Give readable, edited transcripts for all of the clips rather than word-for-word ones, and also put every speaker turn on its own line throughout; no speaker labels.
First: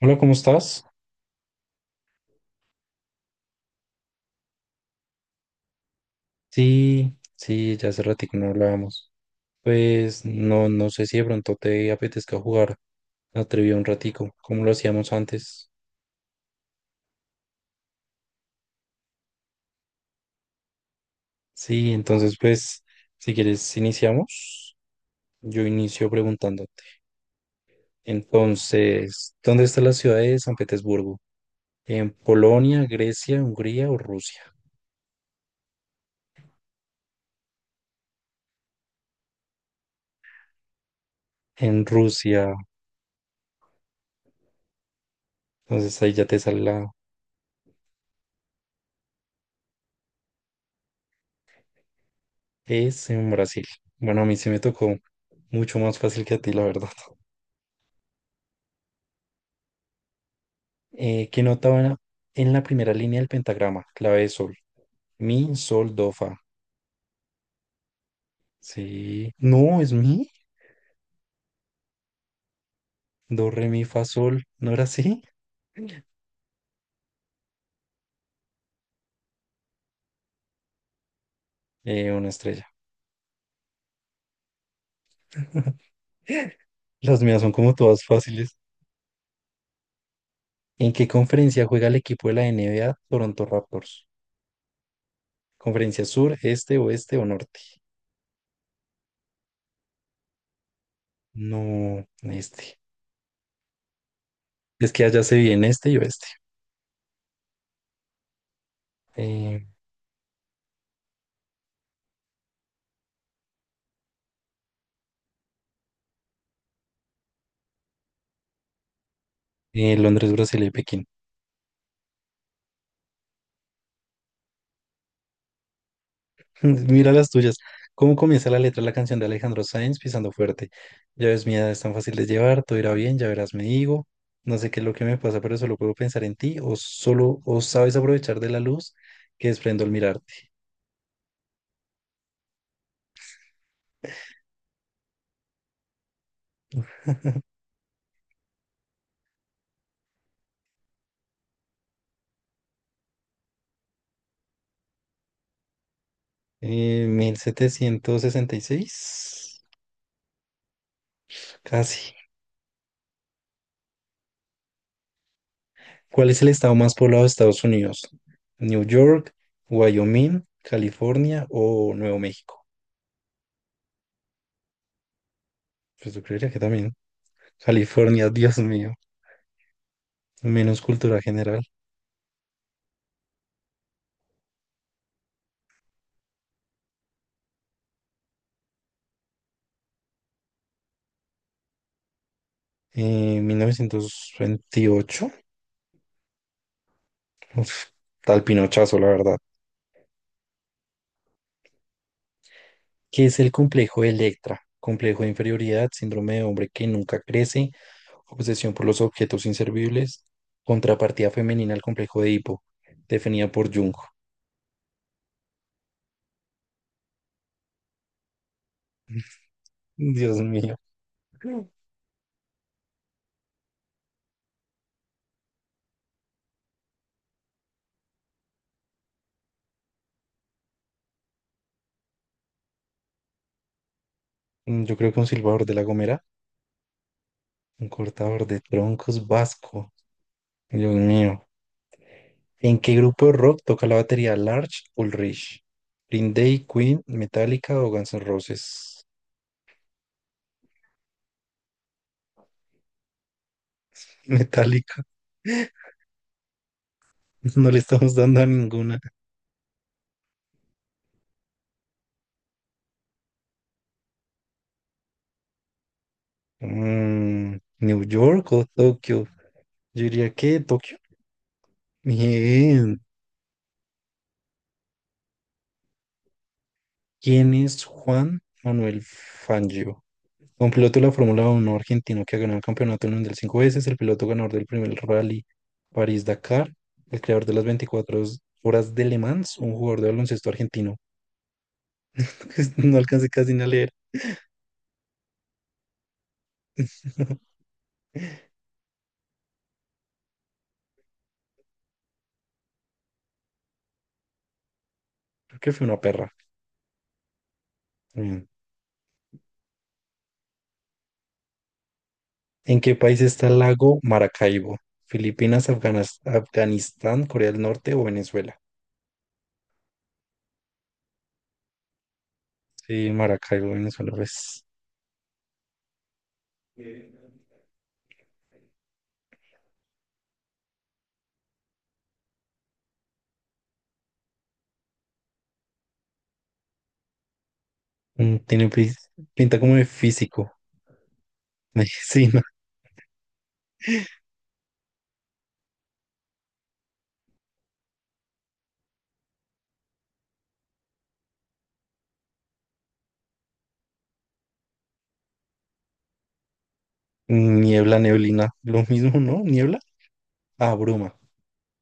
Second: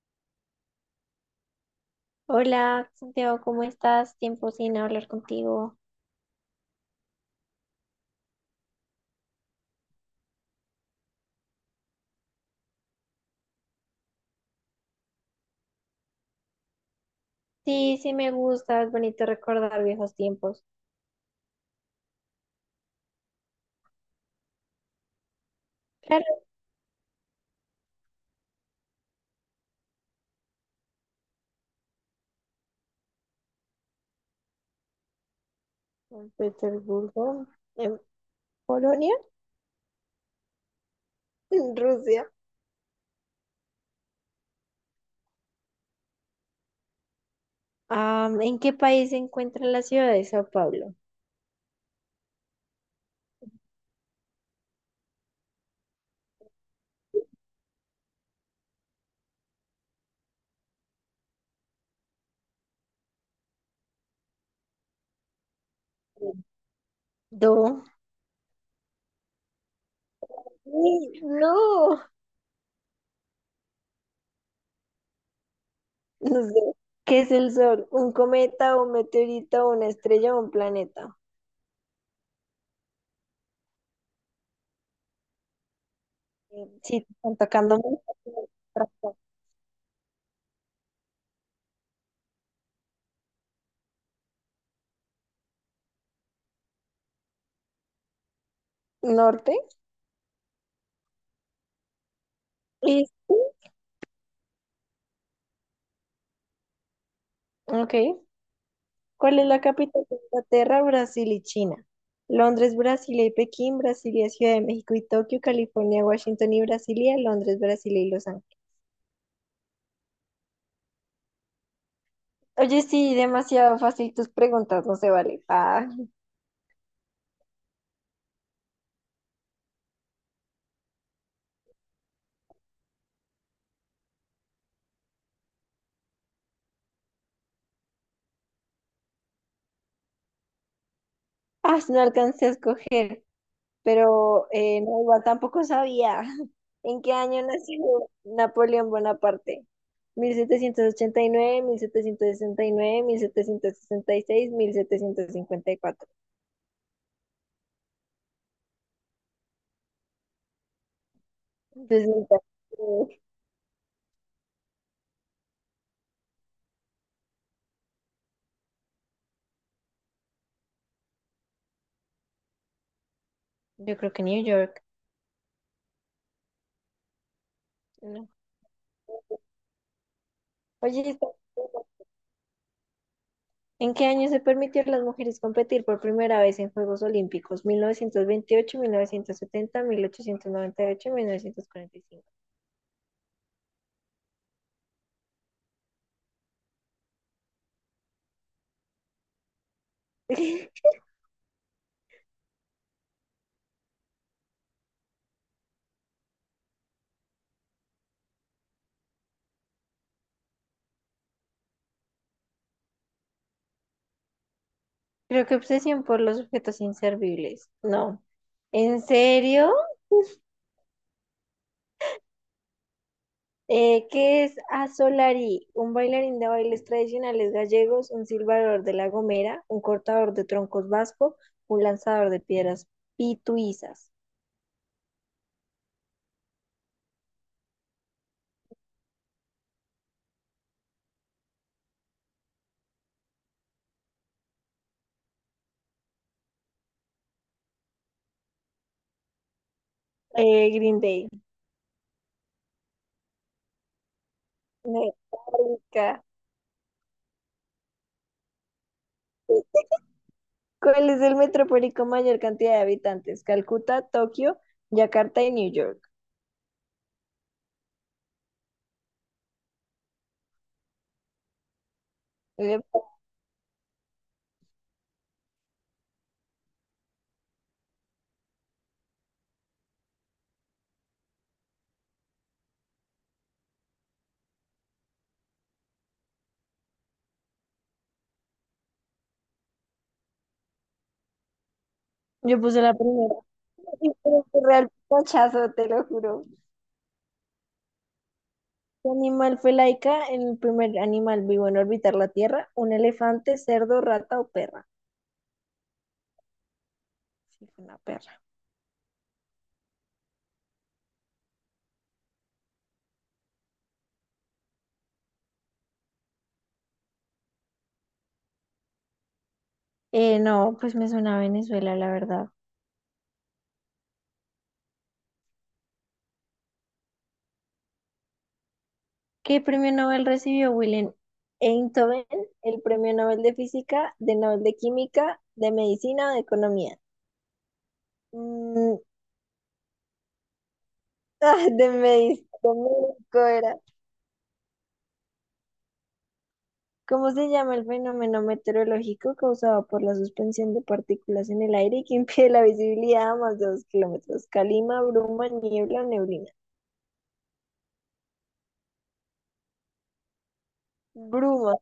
Hola, ¿cómo estás?
Hola, Santiago, ¿cómo estás? Tiempo sin hablar contigo.
Sí, sí, ya hace ratito no hablábamos. Pues no, no sé si de pronto te apetezca jugar la trivia un ratico, como lo hacíamos antes.
Sí, sí me gusta, es bonito recordar viejos tiempos.
Sí, entonces pues, si quieres iniciamos. Yo inicio
Claro,
preguntándote. Entonces, ¿dónde está la ciudad de San Petersburgo? ¿En Polonia, Grecia, Hungría o Rusia?
en Petersburgo, en Polonia, en
En
Rusia.
Rusia. Entonces ahí ya te sale la
Ah, ¿en qué país se encuentra la ciudad de Sao Paulo?
es en Brasil. Bueno, a mí se me tocó mucho más fácil que a ti, la verdad. ¿Qué nota va en la primera línea del pentagrama? Clave de sol. Mi, sol, do, fa.
Do.
Sí. No, es mi.
Sí, no,
Do, re, mi, fa, sol. ¿No era así?
no sé. ¿Qué es el sol? ¿Un cometa, un meteorito, una estrella o un planeta?
Una estrella.
Sí, te
Las
están
mías son como
tocando mucho.
todas fáciles. ¿En qué conferencia juega el equipo de la NBA Toronto Raptors? ¿Conferencia sur, este, oeste o norte?
Norte.
No, este.
Este,
Es que allá se viene este y oeste.
Ok. ¿Cuál es la
Eh,
capital de Inglaterra, Brasil y China? Londres, Brasilia y Pekín, Brasilia, Ciudad de México y Tokio, California, Washington y Brasilia, Londres, Brasilia y Los Ángeles.
Londres, Brasil y Pekín.
Oye, sí, demasiado fácil tus preguntas, no se vale. Ah,
Mira las tuyas. ¿Cómo comienza la letra de la canción de Alejandro Sanz pisando fuerte? Ya ves, mi edad es tan fácil de llevar, todo irá bien, ya verás, me digo. No sé qué es lo que me pasa, pero solo puedo pensar en ti, o solo, o sabes aprovechar de la luz que desprendo al mirarte.
ah, no alcancé a escoger, pero no, igual tampoco sabía. ¿En qué año nació Napoleón Bonaparte? Mil mil mil mil setecientos setecientos setecientos ochenta y nueve, nueve, sesenta sesenta y seis, mil setecientos cincuenta y cuatro.
1766, casi.
Entonces,
¿Cuál es el estado más poblado de Estados Unidos? ¿New York, Wyoming, California o Nuevo México?
yo creo que New York.
Pues yo creería que también.
No.
California, Dios mío. Menos
Oye,
cultura
está-
general.
¿en qué año se permitió a las mujeres competir por primera vez en Juegos Olímpicos? ¿1928, 1970, 1898, 1945?
En 1928, uf, tal pinochazo, la verdad. ¿Qué es el complejo de Electra? Complejo de inferioridad, síndrome de hombre que nunca crece, obsesión por los objetos inservibles, contrapartida femenina al complejo de Edipo, definida por Jung.
Creo que obsesión por los objetos inservibles. No. ¿En serio?
Dios mío.
¿Qué es Asolari? Un bailarín de bailes tradicionales gallegos, un silbador de La Gomera, un cortador de troncos vasco, un lanzador de piedras pituizas.
Yo creo que un silbador de La Gomera, un cortador de troncos vasco. Dios mío. ¿En qué grupo de rock toca la batería Large Ulrich? ¿Green Day, Queen, Metallica o Guns N' Roses?
Green Day.
Metallica.
Metálica.
No le estamos dando a ninguna.
¿Cuál es el metrópoli con mayor cantidad de habitantes? Calcuta, Tokio, Yakarta y New York.
Mm, New York o Tokio. Yo diría que Tokio.
Eh,
Bien. ¿Quién es Juan Manuel Fangio? Un piloto de la Fórmula Uno argentino que ha ganado el campeonato mundial cinco veces, el piloto ganador del primer rally París-Dakar, el creador de las 24 horas de Le Mans, un jugador de baloncesto argentino.
Yo puse la
No alcancé
primera.
casi ni a leer.
Y fue un Real pachazo, te lo juro. ¿Qué animal fue laica? El primer animal vivo en orbitar la Tierra. ¿Un elefante, cerdo, rata o perra?
Creo que fue una perra.
Sí, fue una perra.
Mm. ¿En qué país está el lago Maracaibo? ¿Filipinas, Afganas- Afganistán, Corea del Norte o Venezuela?
No, pues me suena a Venezuela, la verdad.
Sí, Maracaibo, Venezuela, pues.
¿Qué premio Nobel recibió Willem Einthoven? ¿El premio Nobel de Física, de Nobel de Química, de Medicina o de Economía?
Tiene
Mm,
pinta como de físico.
ah,
Sí, ¿no?
De México era. ¿Cómo se llama el fenómeno meteorológico causado por la suspensión de partículas en el aire y que impide la visibilidad a más de 2 kilómetros? Calima, bruma, niebla, neblina.
Niebla, neblina. Lo mismo, ¿no? Niebla. Ah, bruma.
Bruma,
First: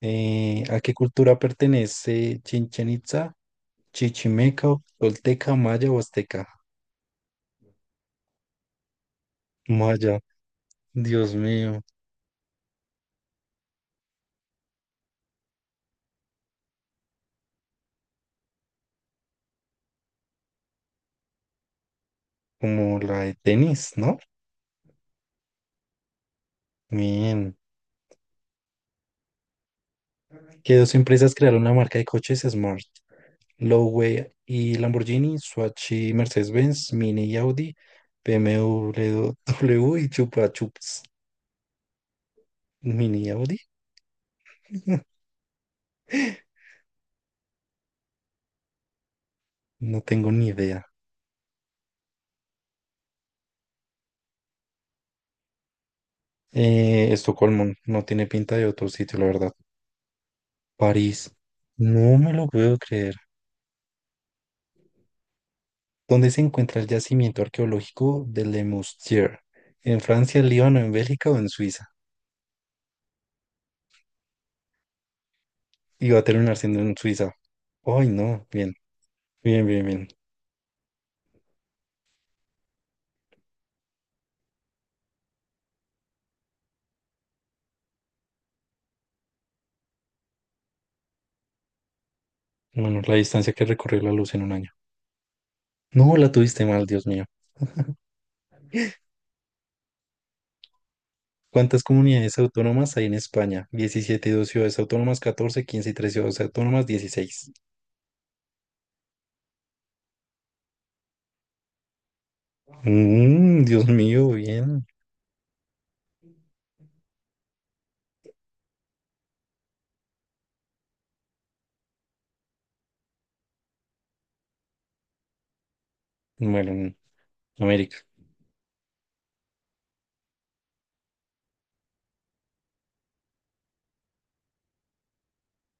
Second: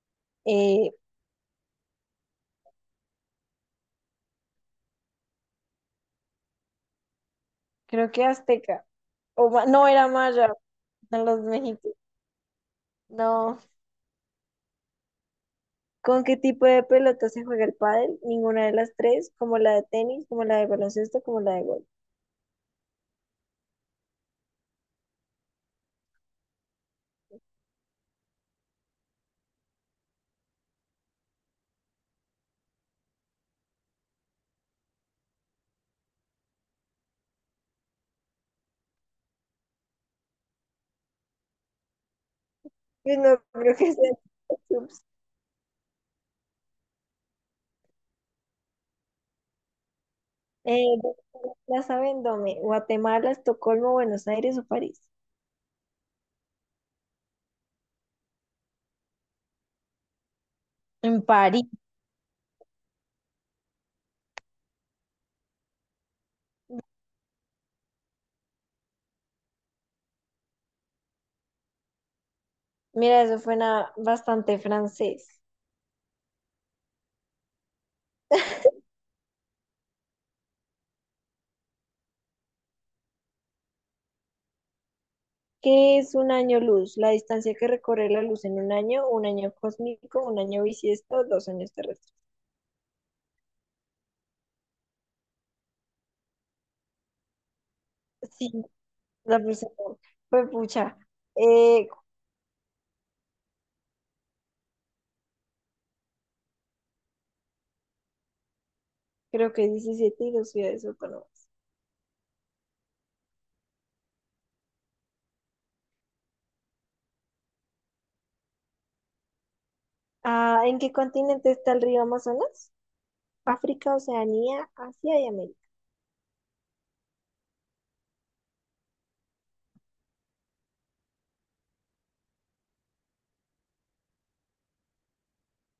¿A
eh,
qué cultura pertenece Chichen Itza? ¿Chichimeca, Tolteca, Maya o Azteca?
creo que azteca. No, era
Maya,
maya, eran
Dios
los
mío.
mexicanos. No. ¿Con qué tipo de pelota se juega el pádel? Ninguna de las tres, como la de tenis, como la de baloncesto, como la de golf.
Como la de tenis, ¿no? Bien. ¿Qué dos empresas crearon la marca de coches Smart? Lowway y Lamborghini, Swatch y Mercedes-Benz, Mini y Audi, BMW W W y Chupa Chups,
Yo
Mini y
no
Audi.
creo que sea
No tengo ni idea.
Eh, Plaza Vendôme, Guatemala, Estocolmo, Buenos Aires o París.
Estocolmo no tiene pinta de otro sitio, la verdad.
En
París,
París.
no me lo puedo creer. ¿Dónde se encuentra el yacimiento arqueológico de Le Moustier? ¿En Francia, Líbano, en Bélgica o en Suiza?
Mira, eso suena bastante francés.
Y va a terminar siendo en Suiza. Ay, no, bien, bien, bien, bien.
¿Qué es un año luz? La distancia que recorre la luz en un año cósmico, un año bisiesto, 2 años terrestres.
Bueno, la distancia que recorrió la luz en un año. No, la tuviste mal, Dios mío.
Sí, la persona fue pucha.
¿Cuántas
Eh,
comunidades autónomas hay en España? 17 y dos ciudades autónomas, 14, 15 y tres ciudades autónomas, 16.
creo que 17 y dos ciudades autónomas.
Mm, Dios mío, bien.
Ah, ¿en qué continente está el río Amazonas? África, Oceanía, Asia y América.
Bueno, en América.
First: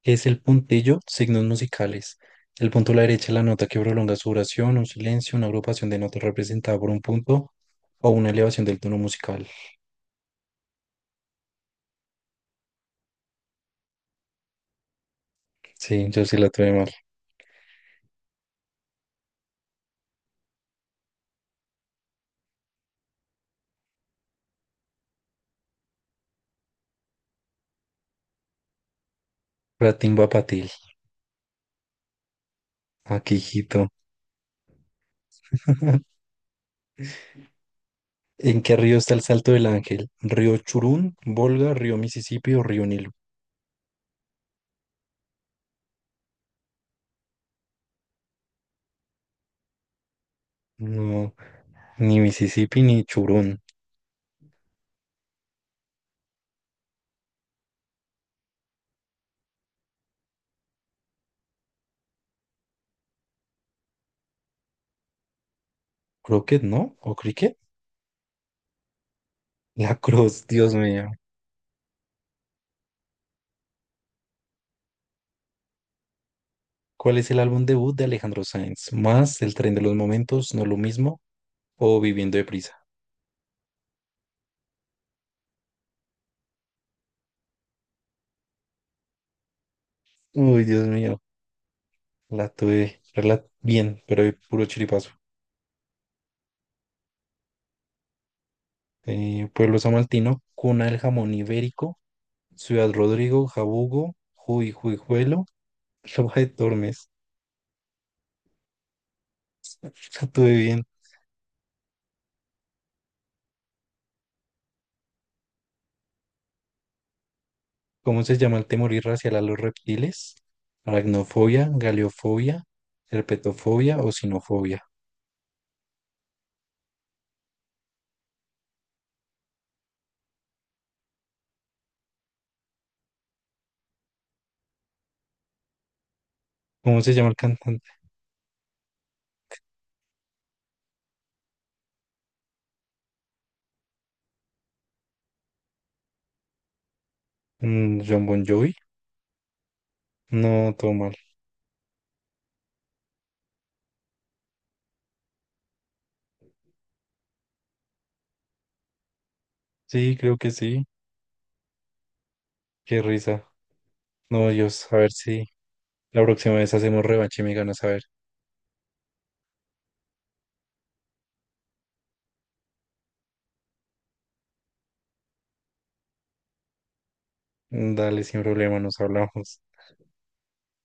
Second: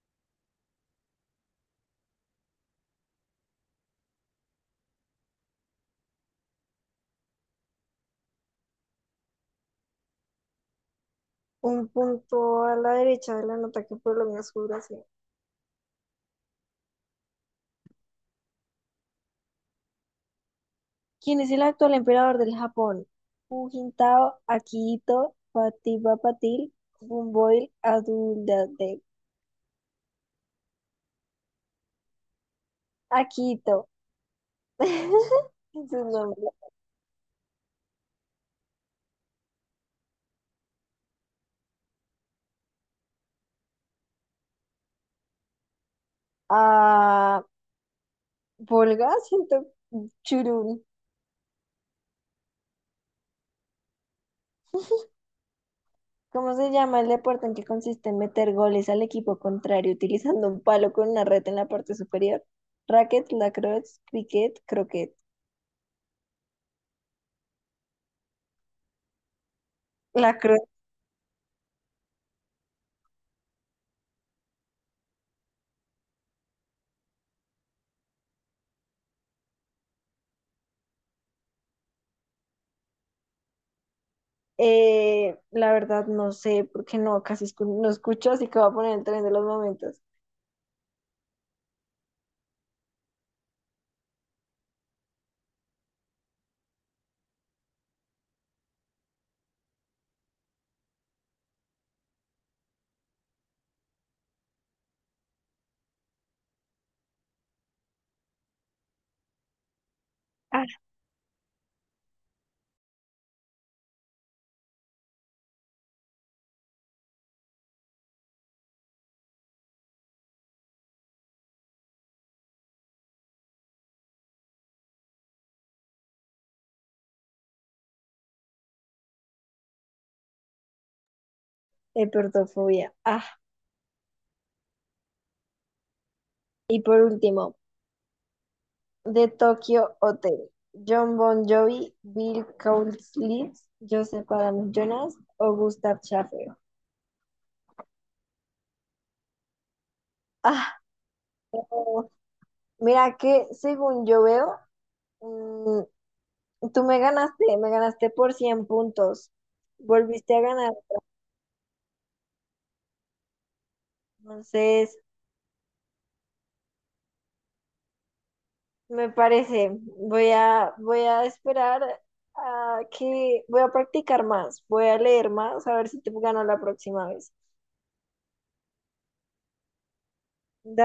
¿Qué es el puntillo? Signos musicales. El punto a la derecha es la nota que prolonga su oración, un silencio, una agrupación de notas representada por un punto o una elevación del tono musical.
Un punto a la derecha de la nota que por lo menos juro.
Sí, yo sí la tuve mal.
¿Quién es el actual emperador del Japón? Jujintao, Akihito, Patipa Patil, Bumboil, Adulade.
Ratín Patil. Aquí,
Akihito.
hijito.
Es su nombre.
¿En qué río está el Salto del Ángel? ¿Río Churún, Volga, río Mississippi o río Nilo?
Ah, Volga, siento churún.
No, ni Mississippi ni Churún.
¿Cómo se llama el deporte en que consiste en meter goles al equipo contrario utilizando un palo con una red en la parte superior? Racket, lacrosse, cricket, croquet.
Crockett, ¿no? ¿O Cricket? La Cruz,
Lacrosse.
Dios mío. ¿Cuál es el álbum debut de Alejandro Sanz? ¿Más? ¿El tren de los momentos? ¿No lo mismo o Viviendo deprisa?
La verdad no sé, porque no, casi no escucho, así que voy a poner el tren de los momentos.
Uy, Dios mío, la tuve bien, pero de puro chiripazo. Pueblo Samaltino, cuna del jamón ibérico, Ciudad Rodrigo, Jabugo, Juy, Juijuelo, Roja de Tormes. La tuve
Ah,
bien. ¿Cómo se llama el temor irracional a los reptiles? Aracnofobia, galeofobia, herpetofobia o sinofobia.
hipertrofobia. Ah, y
¿Cómo
por
se llama el
último,
cantante?
de Tokyo Hotel. John Bon Jovi, Bill Cowlitz, Joseph Adam Jonas o Gustav Schaffer.
John Bon Jovi. No,
Ah,
todo mal.
oh, mira que según yo veo, mm, tú me ganaste por 100 puntos.
Sí,
Volviste
creo
a
que
ganar.
sí. Qué risa. No, Dios, a
Entonces,
ver si la próxima vez hacemos revancha y me ganas a ver.
me parece, voy a esperar a que voy a practicar más, voy a leer más, a ver si te gano la próxima vez.
Dale, sin problema, nos hablamos.
Dale.